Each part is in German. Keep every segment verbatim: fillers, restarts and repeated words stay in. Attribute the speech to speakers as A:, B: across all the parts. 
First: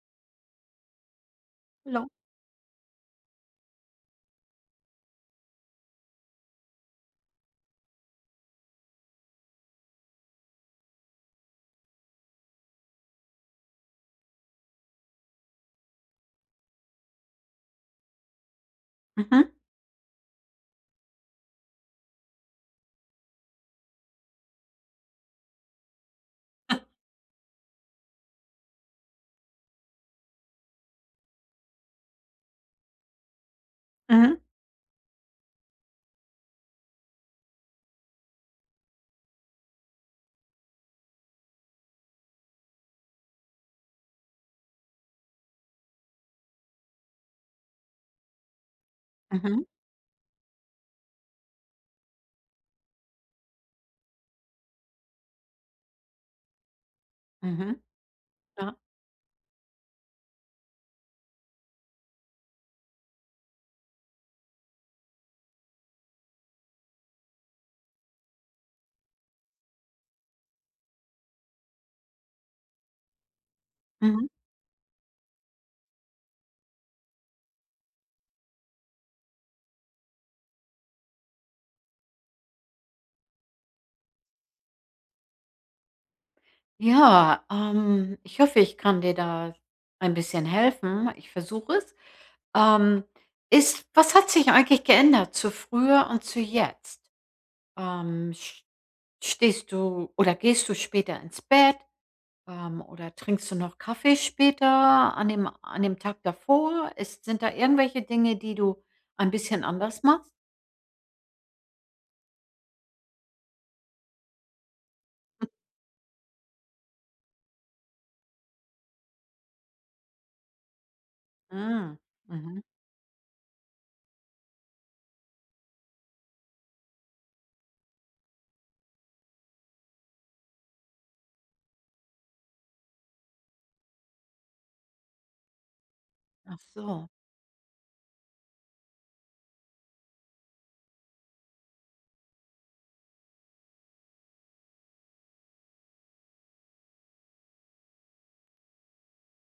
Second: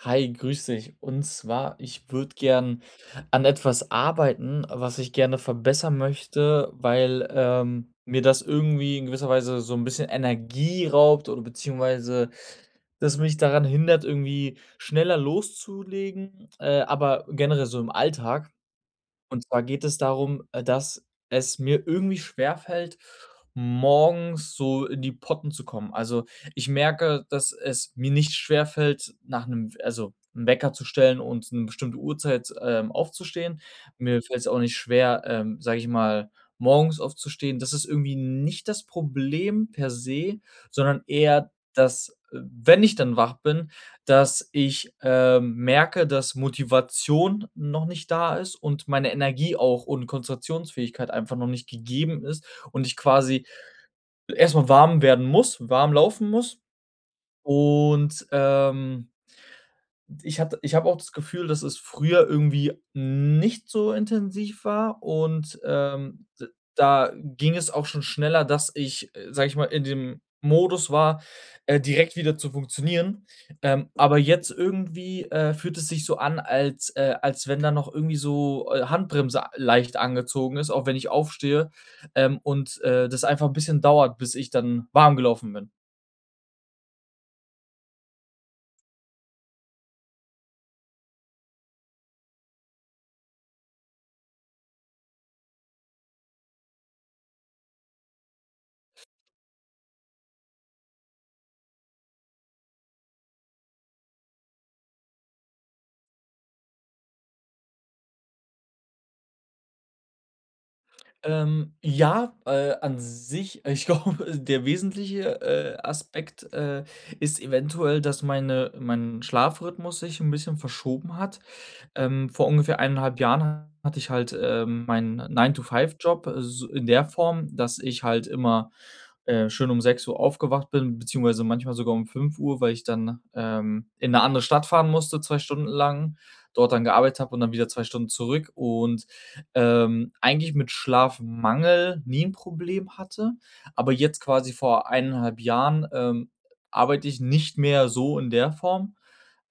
A: Hi, grüß dich. Und zwar, ich
B: Hallo.
A: würde gern an etwas arbeiten, was ich gerne verbessern möchte, weil ähm, mir das irgendwie in gewisser Weise so ein bisschen Energie raubt oder beziehungsweise das mich daran hindert, irgendwie schneller loszulegen, äh, aber generell so im Alltag. Und
B: Mhm.
A: zwar geht es darum, äh, dass es mir irgendwie schwerfällt, morgens so in die Potten zu kommen. Also, ich merke, dass es mir nicht schwerfällt, nach einem also 'n Wecker zu stellen und eine bestimmte Uhrzeit, ähm, aufzustehen. Mir fällt
B: Mhm.
A: es auch nicht schwer, ähm, sage ich mal, morgens aufzustehen. Das ist irgendwie nicht das Problem per se, sondern eher, dass, äh, wenn ich dann wach bin, dass ich, ähm, merke, dass Motivation noch nicht da ist und meine Energie
B: Mhm.
A: auch und Konzentrationsfähigkeit einfach noch nicht gegeben ist und ich quasi erstmal warm werden muss, warm laufen muss
B: Mhm.
A: und,
B: Ja.
A: ähm ich hatte ich habe auch das Gefühl, dass es früher irgendwie nicht so intensiv war und, ähm, d Da ging es auch schon schneller, dass ich, äh, sage ich mal, in dem Modus war, äh, direkt wieder zu funktionieren. Ähm, aber
B: Mhm.
A: jetzt irgendwie, äh, fühlt es sich so an, als äh, als wenn da noch irgendwie so, äh, Handbremse a leicht angezogen ist, auch wenn ich aufstehe, ähm, und, äh, das einfach ein bisschen dauert, bis ich dann warm gelaufen bin.
B: Ja, ähm, ich hoffe, ich kann dir da ein bisschen helfen. Ich versuche es. Ähm, ist was hat sich eigentlich geändert zu früher und zu jetzt? Ähm, sch Stehst du oder gehst du später ins Bett, ähm, oder trinkst du noch Kaffee später an dem an dem Tag davor? Ist sind da irgendwelche Dinge, die du ein bisschen anders machst?
A: Ähm, ja, äh, An sich, äh, ich glaube, der wesentliche, äh, Aspekt, äh, ist eventuell, dass meine mein Schlafrhythmus sich ein bisschen verschoben hat.
B: Hm.
A: Ähm, vor
B: Mhm.
A: ungefähr eineinhalb Jahren hatte ich halt, ähm, meinen nine to five Job, äh, s in der Form, dass ich halt immer, äh, schön um sechs Uhr aufgewacht bin, beziehungsweise manchmal sogar um fünf Uhr, weil ich dann, ähm, in eine andere Stadt fahren musste, zwei Stunden lang,
B: Ach
A: dort dann
B: so.
A: gearbeitet habe und dann wieder zwei Stunden zurück und ähm, eigentlich mit Schlafmangel nie ein Problem hatte. Aber jetzt quasi vor eineinhalb Jahren, ähm, arbeite ich nicht mehr so in der Form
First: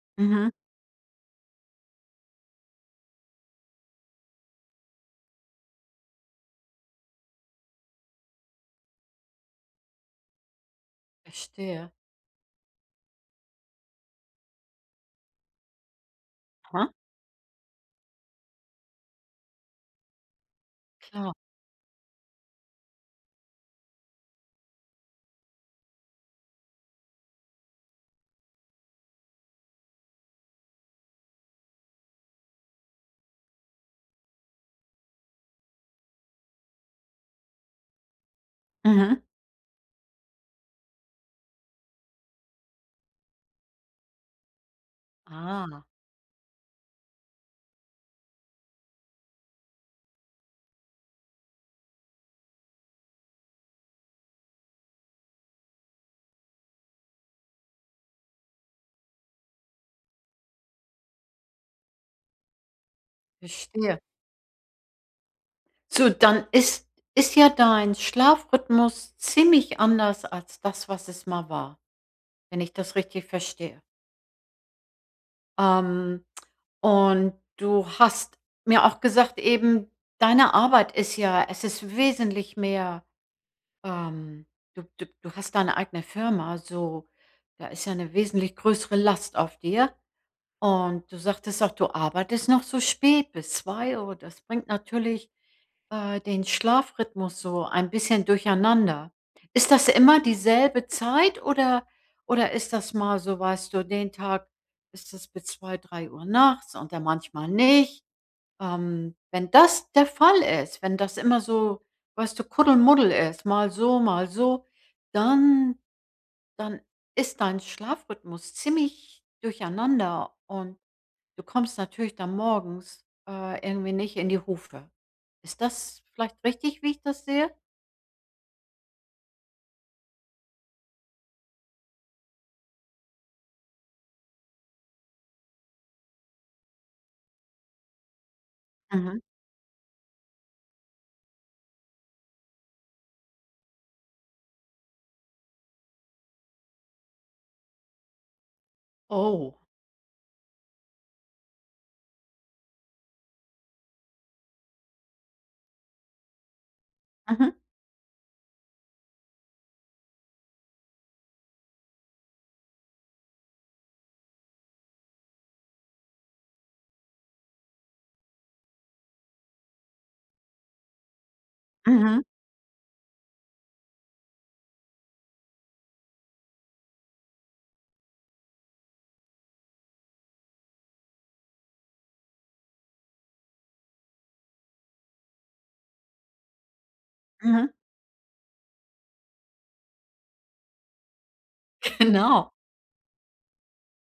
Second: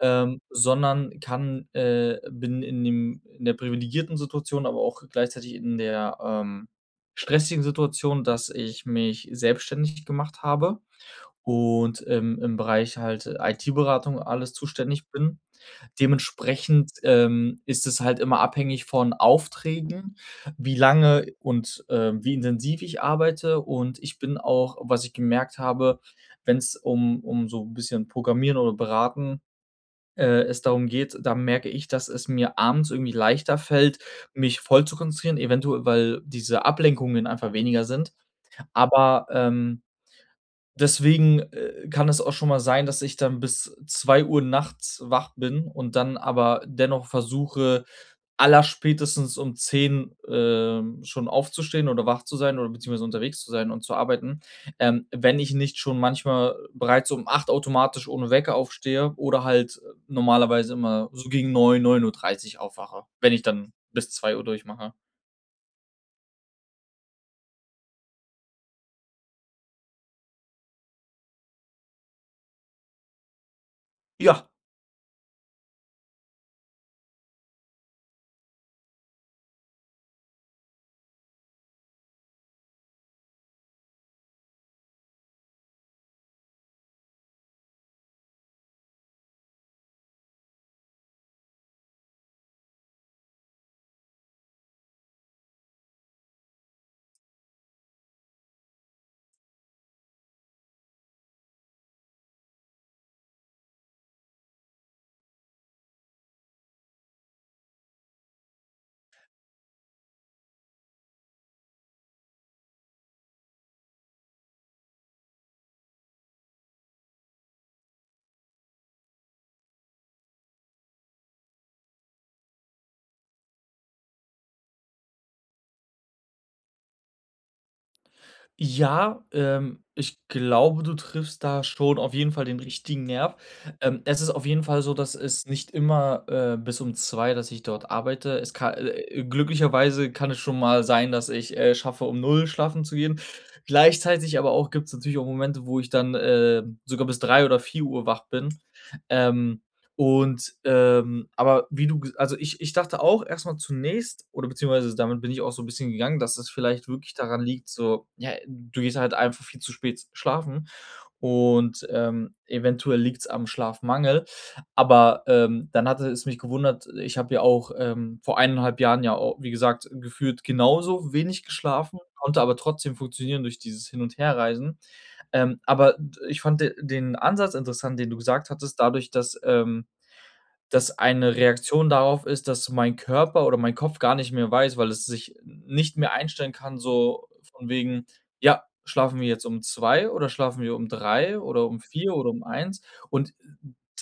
A: ähm,
B: Mhm.
A: sondern kann äh, bin in dem in der privilegierten Situation, aber auch gleichzeitig in der, ähm, stressigen Situation, dass ich mich selbstständig gemacht habe
B: Verstehe.
A: und, ähm, im Bereich halt I T-Beratung alles zuständig bin.
B: Aha.
A: Dementsprechend, ähm, ist es halt immer abhängig von Aufträgen, wie lange
B: Klar.
A: und, ähm, wie intensiv ich arbeite, und ich bin auch, was ich gemerkt habe, wenn's um um so ein bisschen Programmieren oder Beraten äh, es darum geht, da merke ich, dass es mir abends irgendwie leichter fällt, mich voll zu konzentrieren, eventuell, weil diese Ablenkungen einfach weniger sind.
B: Mhm.
A: Aber, ähm Deswegen, äh, kann es auch schon mal sein, dass ich dann bis zwei Uhr nachts wach bin
B: Ah,
A: und dann aber dennoch versuche, allerspätestens um zehn ähm, schon aufzustehen oder wach zu sein oder beziehungsweise unterwegs zu sein und zu arbeiten. Ähm, wenn ich nicht schon manchmal bereits um acht automatisch ohne Wecker aufstehe oder halt äh, normalerweise immer so gegen neun neun Uhr dreißig aufwache, wenn ich dann
B: verstehe.
A: bis zwei Uhr durchmache.
B: So, dann ist ist ja dein Schlafrhythmus ziemlich anders als das, was es mal war, wenn ich das richtig verstehe.
A: Ja.
B: Ähm, und du hast mir auch gesagt eben, deine Arbeit ist ja es ist wesentlich mehr, ähm du du du hast deine eigene Firma, so, da ist ja eine wesentlich größere Last auf dir. Und du sagtest auch, du arbeitest noch so spät bis zwei Uhr. Das bringt natürlich, äh, den Schlafrhythmus so ein bisschen durcheinander. Ist das immer dieselbe Zeit oder oder ist das mal so, weißt du, den Tag ist es bis zwei drei Uhr nachts und dann manchmal nicht? Ähm, wenn das der Fall ist, wenn das immer so, weißt du, Kuddelmuddel ist, mal so, mal so, dann dann ist dein Schlafrhythmus ziemlich durcheinander und du kommst natürlich dann morgens, äh, irgendwie nicht in die Hufe. Ist das vielleicht richtig, wie ich das sehe?
A: Ja, ähm, Ich glaube, du triffst da schon auf jeden Fall den richtigen Nerv. Ähm, es ist auf jeden Fall so, dass es nicht immer äh, bis um zwei, dass ich dort arbeite. Es kann,
B: Mhm.
A: äh, glücklicherweise kann es schon mal sein, dass ich äh, schaffe, um null schlafen zu gehen. Gleichzeitig aber auch gibt es natürlich auch Momente, wo ich dann äh, sogar bis drei oder vier Uhr wach bin.
B: Oh.
A: Ähm, und, ähm, aber wie du ges also ich ich dachte auch erstmal zunächst oder beziehungsweise damit bin ich auch so ein bisschen gegangen, dass es vielleicht wirklich daran
B: Mhm,
A: liegt, so, ja, du gehst halt einfach viel zu spät schlafen und, ähm, eventuell liegt's am Schlafmangel. Aber, ähm, dann hatte es mich gewundert, ich habe ja auch, ähm, vor eineinhalb Jahren ja au wie gesagt, gefühlt genauso wenig geschlafen,
B: mhm,
A: konnte aber trotzdem funktionieren durch dieses Hin- und Herreisen. Ähm, aber d Ich fand de den Ansatz interessant, den du gesagt hattest, dadurch, dass, ähm das eine Reaktion darauf ist, dass mein Körper oder mein Kopf gar nicht mehr weiß, weil es sich nicht mehr einstellen kann, so
B: mhm.
A: von wegen: „Ja, schlafen wir jetzt um zwei oder schlafen wir um drei oder um vier oder um
B: Genau.
A: eins?“ Und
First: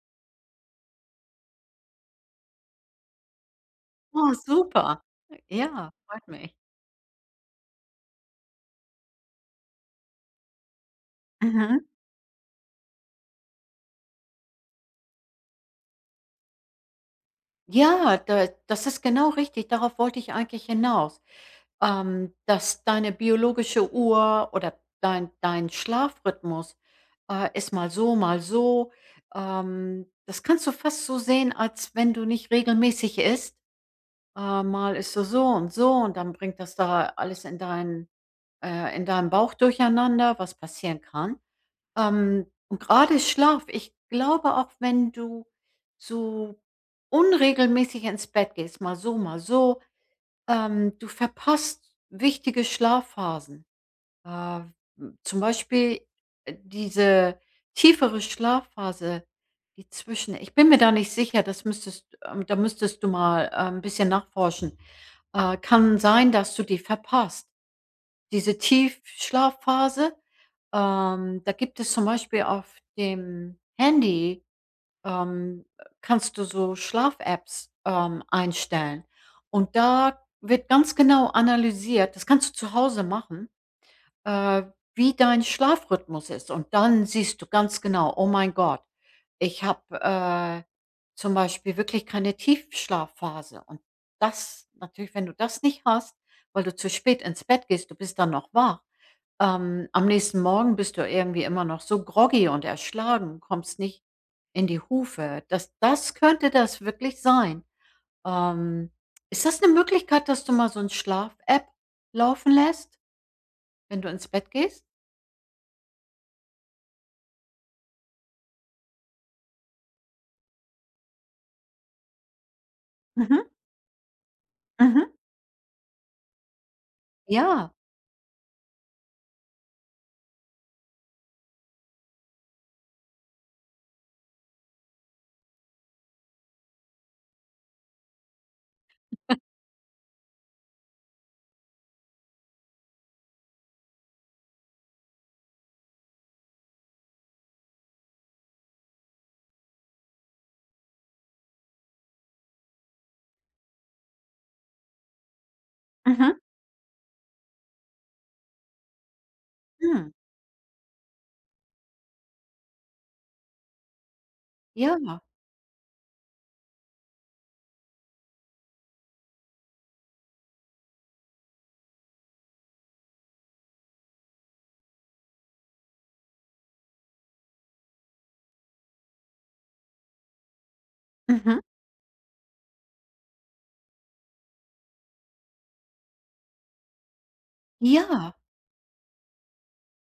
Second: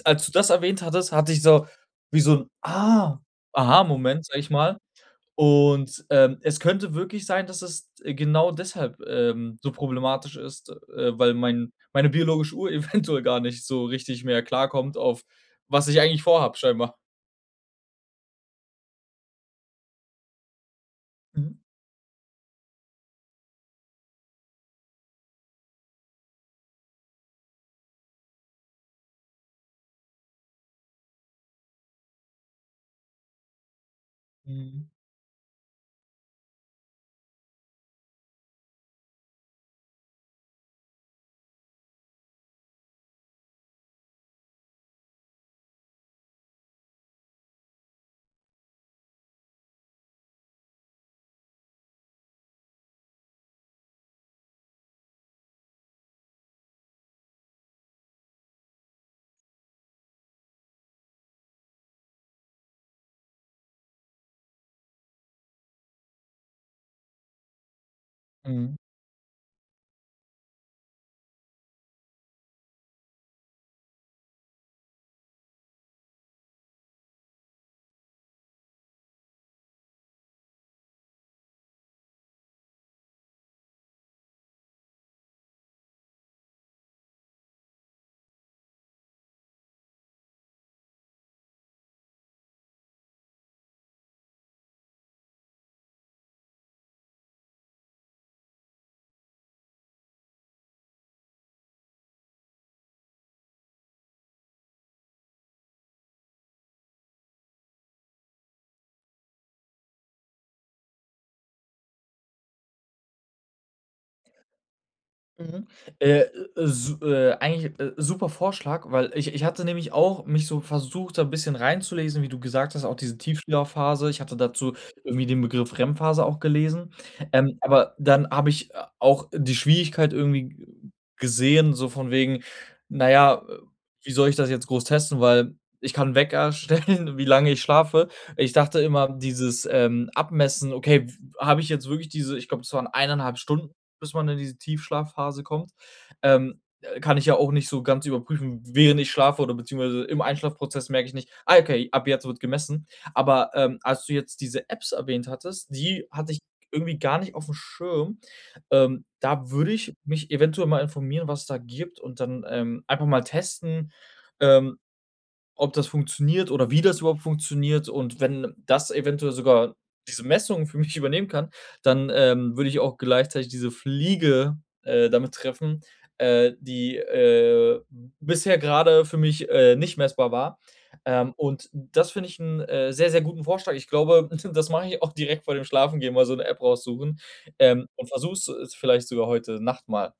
A: als du das erwähnt hattest, hatte ich so wie so ein „Ah, aha“-Moment,
B: Oh,
A: sag ich mal.
B: super. Ja,
A: Und,
B: freut
A: ähm,
B: mich.
A: es könnte wirklich sein, dass es äh, genau deshalb, ähm, so problematisch ist, äh, weil mein
B: Mhm.
A: meine biologische Uhr eventuell gar nicht so richtig mehr klarkommt auf was ich eigentlich vorhab, scheinbar.
B: Ja, da das ist genau richtig. Darauf wollte ich eigentlich hinaus,
A: Mhm,
B: ähm, dass deine biologische Uhr oder dein dein Schlafrhythmus, äh, ist mal so, mal so. Ähm, das kannst du fast so sehen, als wenn du nicht regelmäßig isst. Äh,
A: mhm,
B: mal ist so, so und so und dann bringt das da alles in deinen äh, in deinem Bauch durcheinander, was passieren kann. Ähm, und gerade Schlaf, ich glaube, auch wenn du so unregelmäßig ins Bett gehst, mal so, mal so, ähm, du verpasst wichtige Schlafphasen. Äh, hm, zum Beispiel, äh, diese tiefere Schlafphase, die zwischen ich bin mir da nicht sicher, das müsstest ähm, da müsstest du mal, äh, 'n bisschen nachforschen. Äh, kann sein, dass du die verpasst. Diese
A: mhm.
B: Tiefschlafphase, ähm, da gibt es zum Beispiel auf dem Handy, ähm, kannst du so Schlaf-Apps, ähm, einstellen. Und da wird ganz genau analysiert das kannst du zu Hause machen äh, wie dein Schlafrhythmus ist. Und dann siehst du ganz genau, oh mein Gott, ich habe äh, zum Beispiel wirklich keine Tiefschlafphase. Und das, natürlich, wenn du das nicht hast, weil du zu spät ins Bett gehst, du bist dann noch wach. Ähm, am nächsten Morgen bist du irgendwie immer noch so groggy und erschlagen, kommst nicht in die Hufe. Das, das könnte das wirklich sein. Ähm, Ist das eine Möglichkeit, dass du mal so ein Schlaf-App laufen lässt, wenn du ins Bett gehst?
A: Mhm. Äh, su äh, Eigentlich, äh, super Vorschlag, weil ich ich hatte nämlich auch mich so versucht, da 'n bisschen reinzulesen, wie du gesagt hast, auch diese
B: Mhm.
A: Tiefschlafphase. Ich hatte dazu
B: Mhm.
A: irgendwie den Begriff R E M-Phase auch gelesen. Ähm,
B: Ja.
A: aber dann habe ich, äh, auch die Schwierigkeit irgendwie g gesehen, so von wegen, na ja, äh, wie soll ich das jetzt groß testen, weil ich kann Wecker stellen, wie lange ich schlafe. Ich dachte immer, dieses, ähm, Abmessen, okay, habe ich jetzt wirklich diese, ich glaube, es waren eineinhalb Stunden, bis man in diese Tiefschlafphase kommt. Ähm, äh, kann ich ja auch nicht so ganz überprüfen, während ich schlafe oder beziehungsweise im Einschlafprozess merke ich nicht: „Ah, okay, ab jetzt wird gemessen.“ Aber, ähm, als du jetzt diese Apps erwähnt hattest, die hatte ich
B: Mhm.
A: irgendwie gar nicht auf dem Schirm. Ähm, da würde ich
B: Mhm.
A: mich eventuell mal informieren, was es da gibt und dann, ähm, einfach mal testen, ähm
B: Ja.
A: ob das funktioniert oder wie das überhaupt funktioniert, und wenn das eventuell sogar diese Messungen für mich übernehmen kann, dann, ähm, würde ich auch gleichzeitig diese Fliege, äh, damit treffen, äh, die, äh, bisher gerade für mich, äh, nicht messbar war. Ähm,
B: Mhm.
A: und das finde ich einen äh, sehr, sehr guten Vorschlag. Ich glaube, das mache ich auch direkt vor dem Schlafengehen, mal so eine App raussuchen, ähm, und versuche
B: Ja.
A: es vielleicht sogar heute Nacht mal.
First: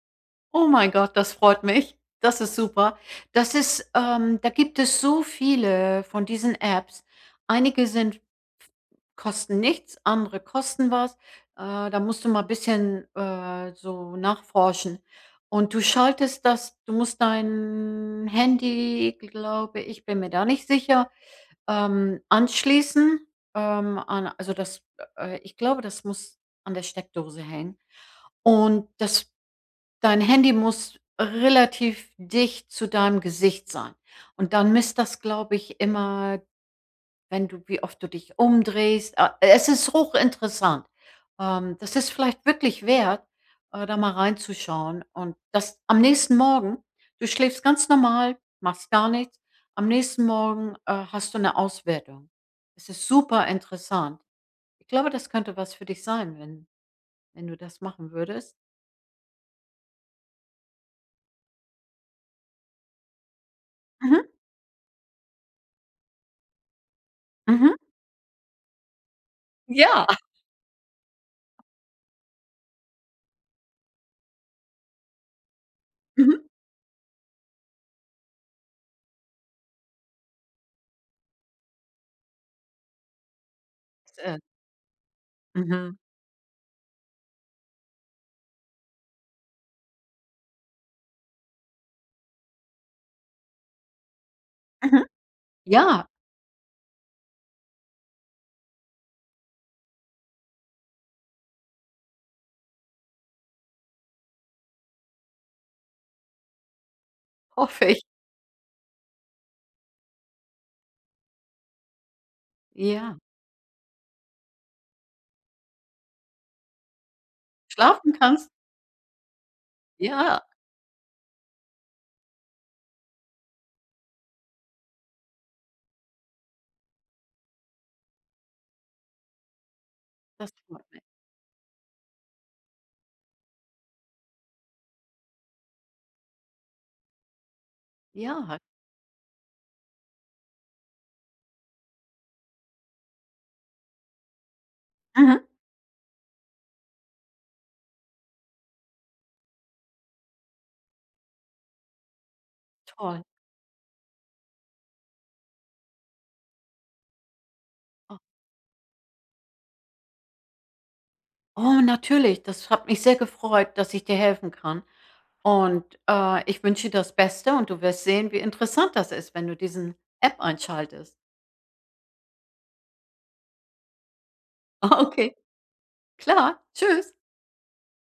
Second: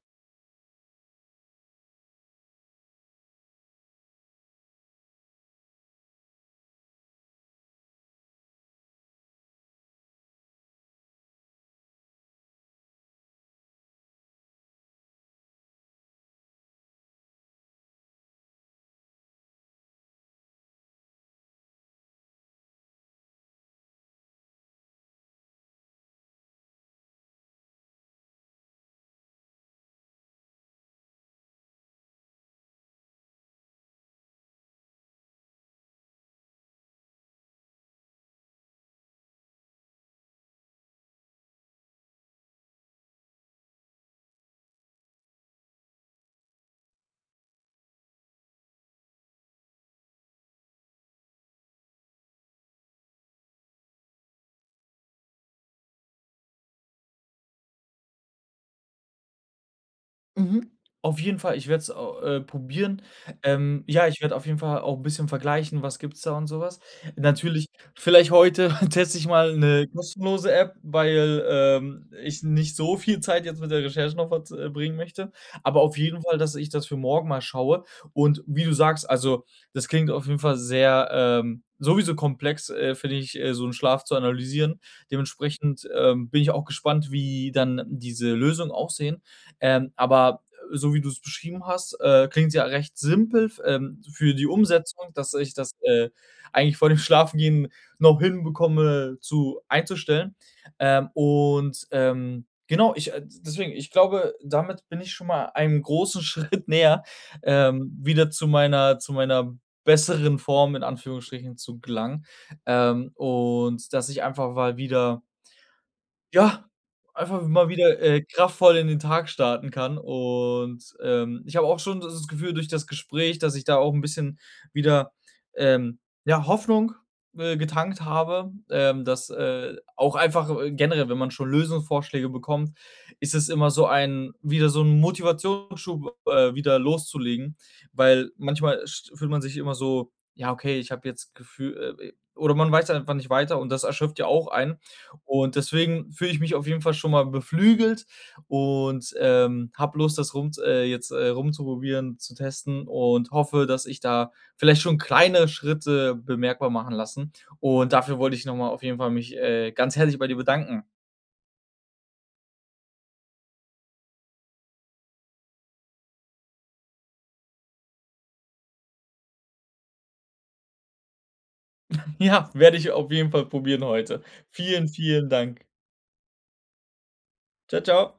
B: Oh mein Gott, das freut mich. Das ist super. Das ist ähm, Da gibt es so viele von diesen Apps. Einige sind kosten nichts, andere kosten was. Äh, da musst du mal ein bisschen, äh, so nachforschen. Und du schaltest das du musst dein Handy, glaube ich bin mir da nicht sicher Ähm, anschließen, ähm, an also das äh, ich glaube, das muss an der Steckdose hängen. Und das dein Handy muss relativ dicht zu deinem Gesicht sein. Und dann misst das, glaube ich, immer wenn du wie oft du dich umdrehst. Ah, es ist hochinteressant. Ähm, das ist vielleicht wirklich wert, äh, da mal reinzuschauen und das am nächsten Morgen du schläfst ganz normal, machst gar nichts. Am nächsten Morgen, äh, hast du eine Auswertung. Es ist super interessant. Ich glaube, das könnte was für dich sein, wenn wenn du das machen würdest.
A: Mhm. Auf jeden Fall, ich werde es äh, probieren. Ähm, ja,
B: Mhm,
A: Ich werde auf jeden Fall auch ein bisschen vergleichen, was gibt's da und sowas. Natürlich,
B: mhm.
A: vielleicht heute teste ich mal eine
B: Ja,
A: kostenlose App, weil, ähm, ich nicht so viel Zeit jetzt mit der Recherche noch verbringen möchte. Aber auf jeden
B: mhm.
A: Fall, dass ich das für morgen mal schaue. Und wie du sagst, also, das klingt auf jeden Fall sehr, ähm sowieso komplex, äh, finde ich, äh, so einen Schlaf zu
B: Äh,
A: analysieren. Dementsprechend,
B: mhm,
A: ähm, bin ich auch gespannt, wie dann diese Lösungen aussehen. Ähm, aber äh, so wie du es beschrieben hast, äh, klingt's ja recht simpel ähm, für die
B: mhm.
A: Umsetzung, dass ich das,
B: Ja,
A: äh, eigentlich vor dem Schlafengehen noch hinbekomme zu einzustellen. Ähm, und, ähm, genau, ich, äh deswegen, ich glaube, damit bin ich schon mal einem großen Schritt näher,
B: hoffe
A: ähm,
B: ich.
A: wieder zu meiner zu meiner besseren Form in Anführungsstrichen zu gelangen. Ähm,
B: Ja.
A: und dass ich einfach mal wieder, ja, einfach mal wieder,
B: Schlafen
A: äh,
B: kannst.
A: kraftvoll in den Tag starten kann,
B: Ja,
A: und, ähm, ich habe auch schon das das Gefühl durch das Gespräch, dass ich da auch ein bisschen wieder, ähm, ja, Hoffnung, äh, getankt habe, ähm, dass, äh, auch einfach,
B: das
A: äh,
B: freut mich.
A: generell, wenn man schon Lösungsvorschläge bekommt, ist es immer so ein, wieder so ein Motivationsschub, äh, wieder loszulegen, weil
B: Ja.
A: manchmal st fühlt man sich immer so: „Ja, okay, ich habe jetzt Gefühl,“ äh, oder man weiß einfach nicht weiter und das erschöpft ja auch einen.
B: Mhm.
A: Und deswegen fühle ich mich auf jeden Fall schon mal beflügelt und, ähm, habe Lust, das rum äh, jetzt, äh, rumzuprobieren, zu testen
B: Toll.
A: und hoffe, dass ich da vielleicht schon kleine Schritte bemerkbar machen lassen. Und dafür
B: Oh,
A: wollte ich nochmal auf jeden Fall mich, äh, ganz herzlich bei dir bedanken.
B: oh, natürlich. Das hat mich sehr gefreut, dass ich dir helfen kann. Und, äh, ich wünsche dir das Beste und du wirst sehen, wie interessant das ist, wenn du diesen App einschaltest.
A: Ja, werde ich auf jeden Fall probieren heute. Vielen, vielen
B: Okay,
A: Dank.
B: klar. Tschüss.
A: Ciao, ciao.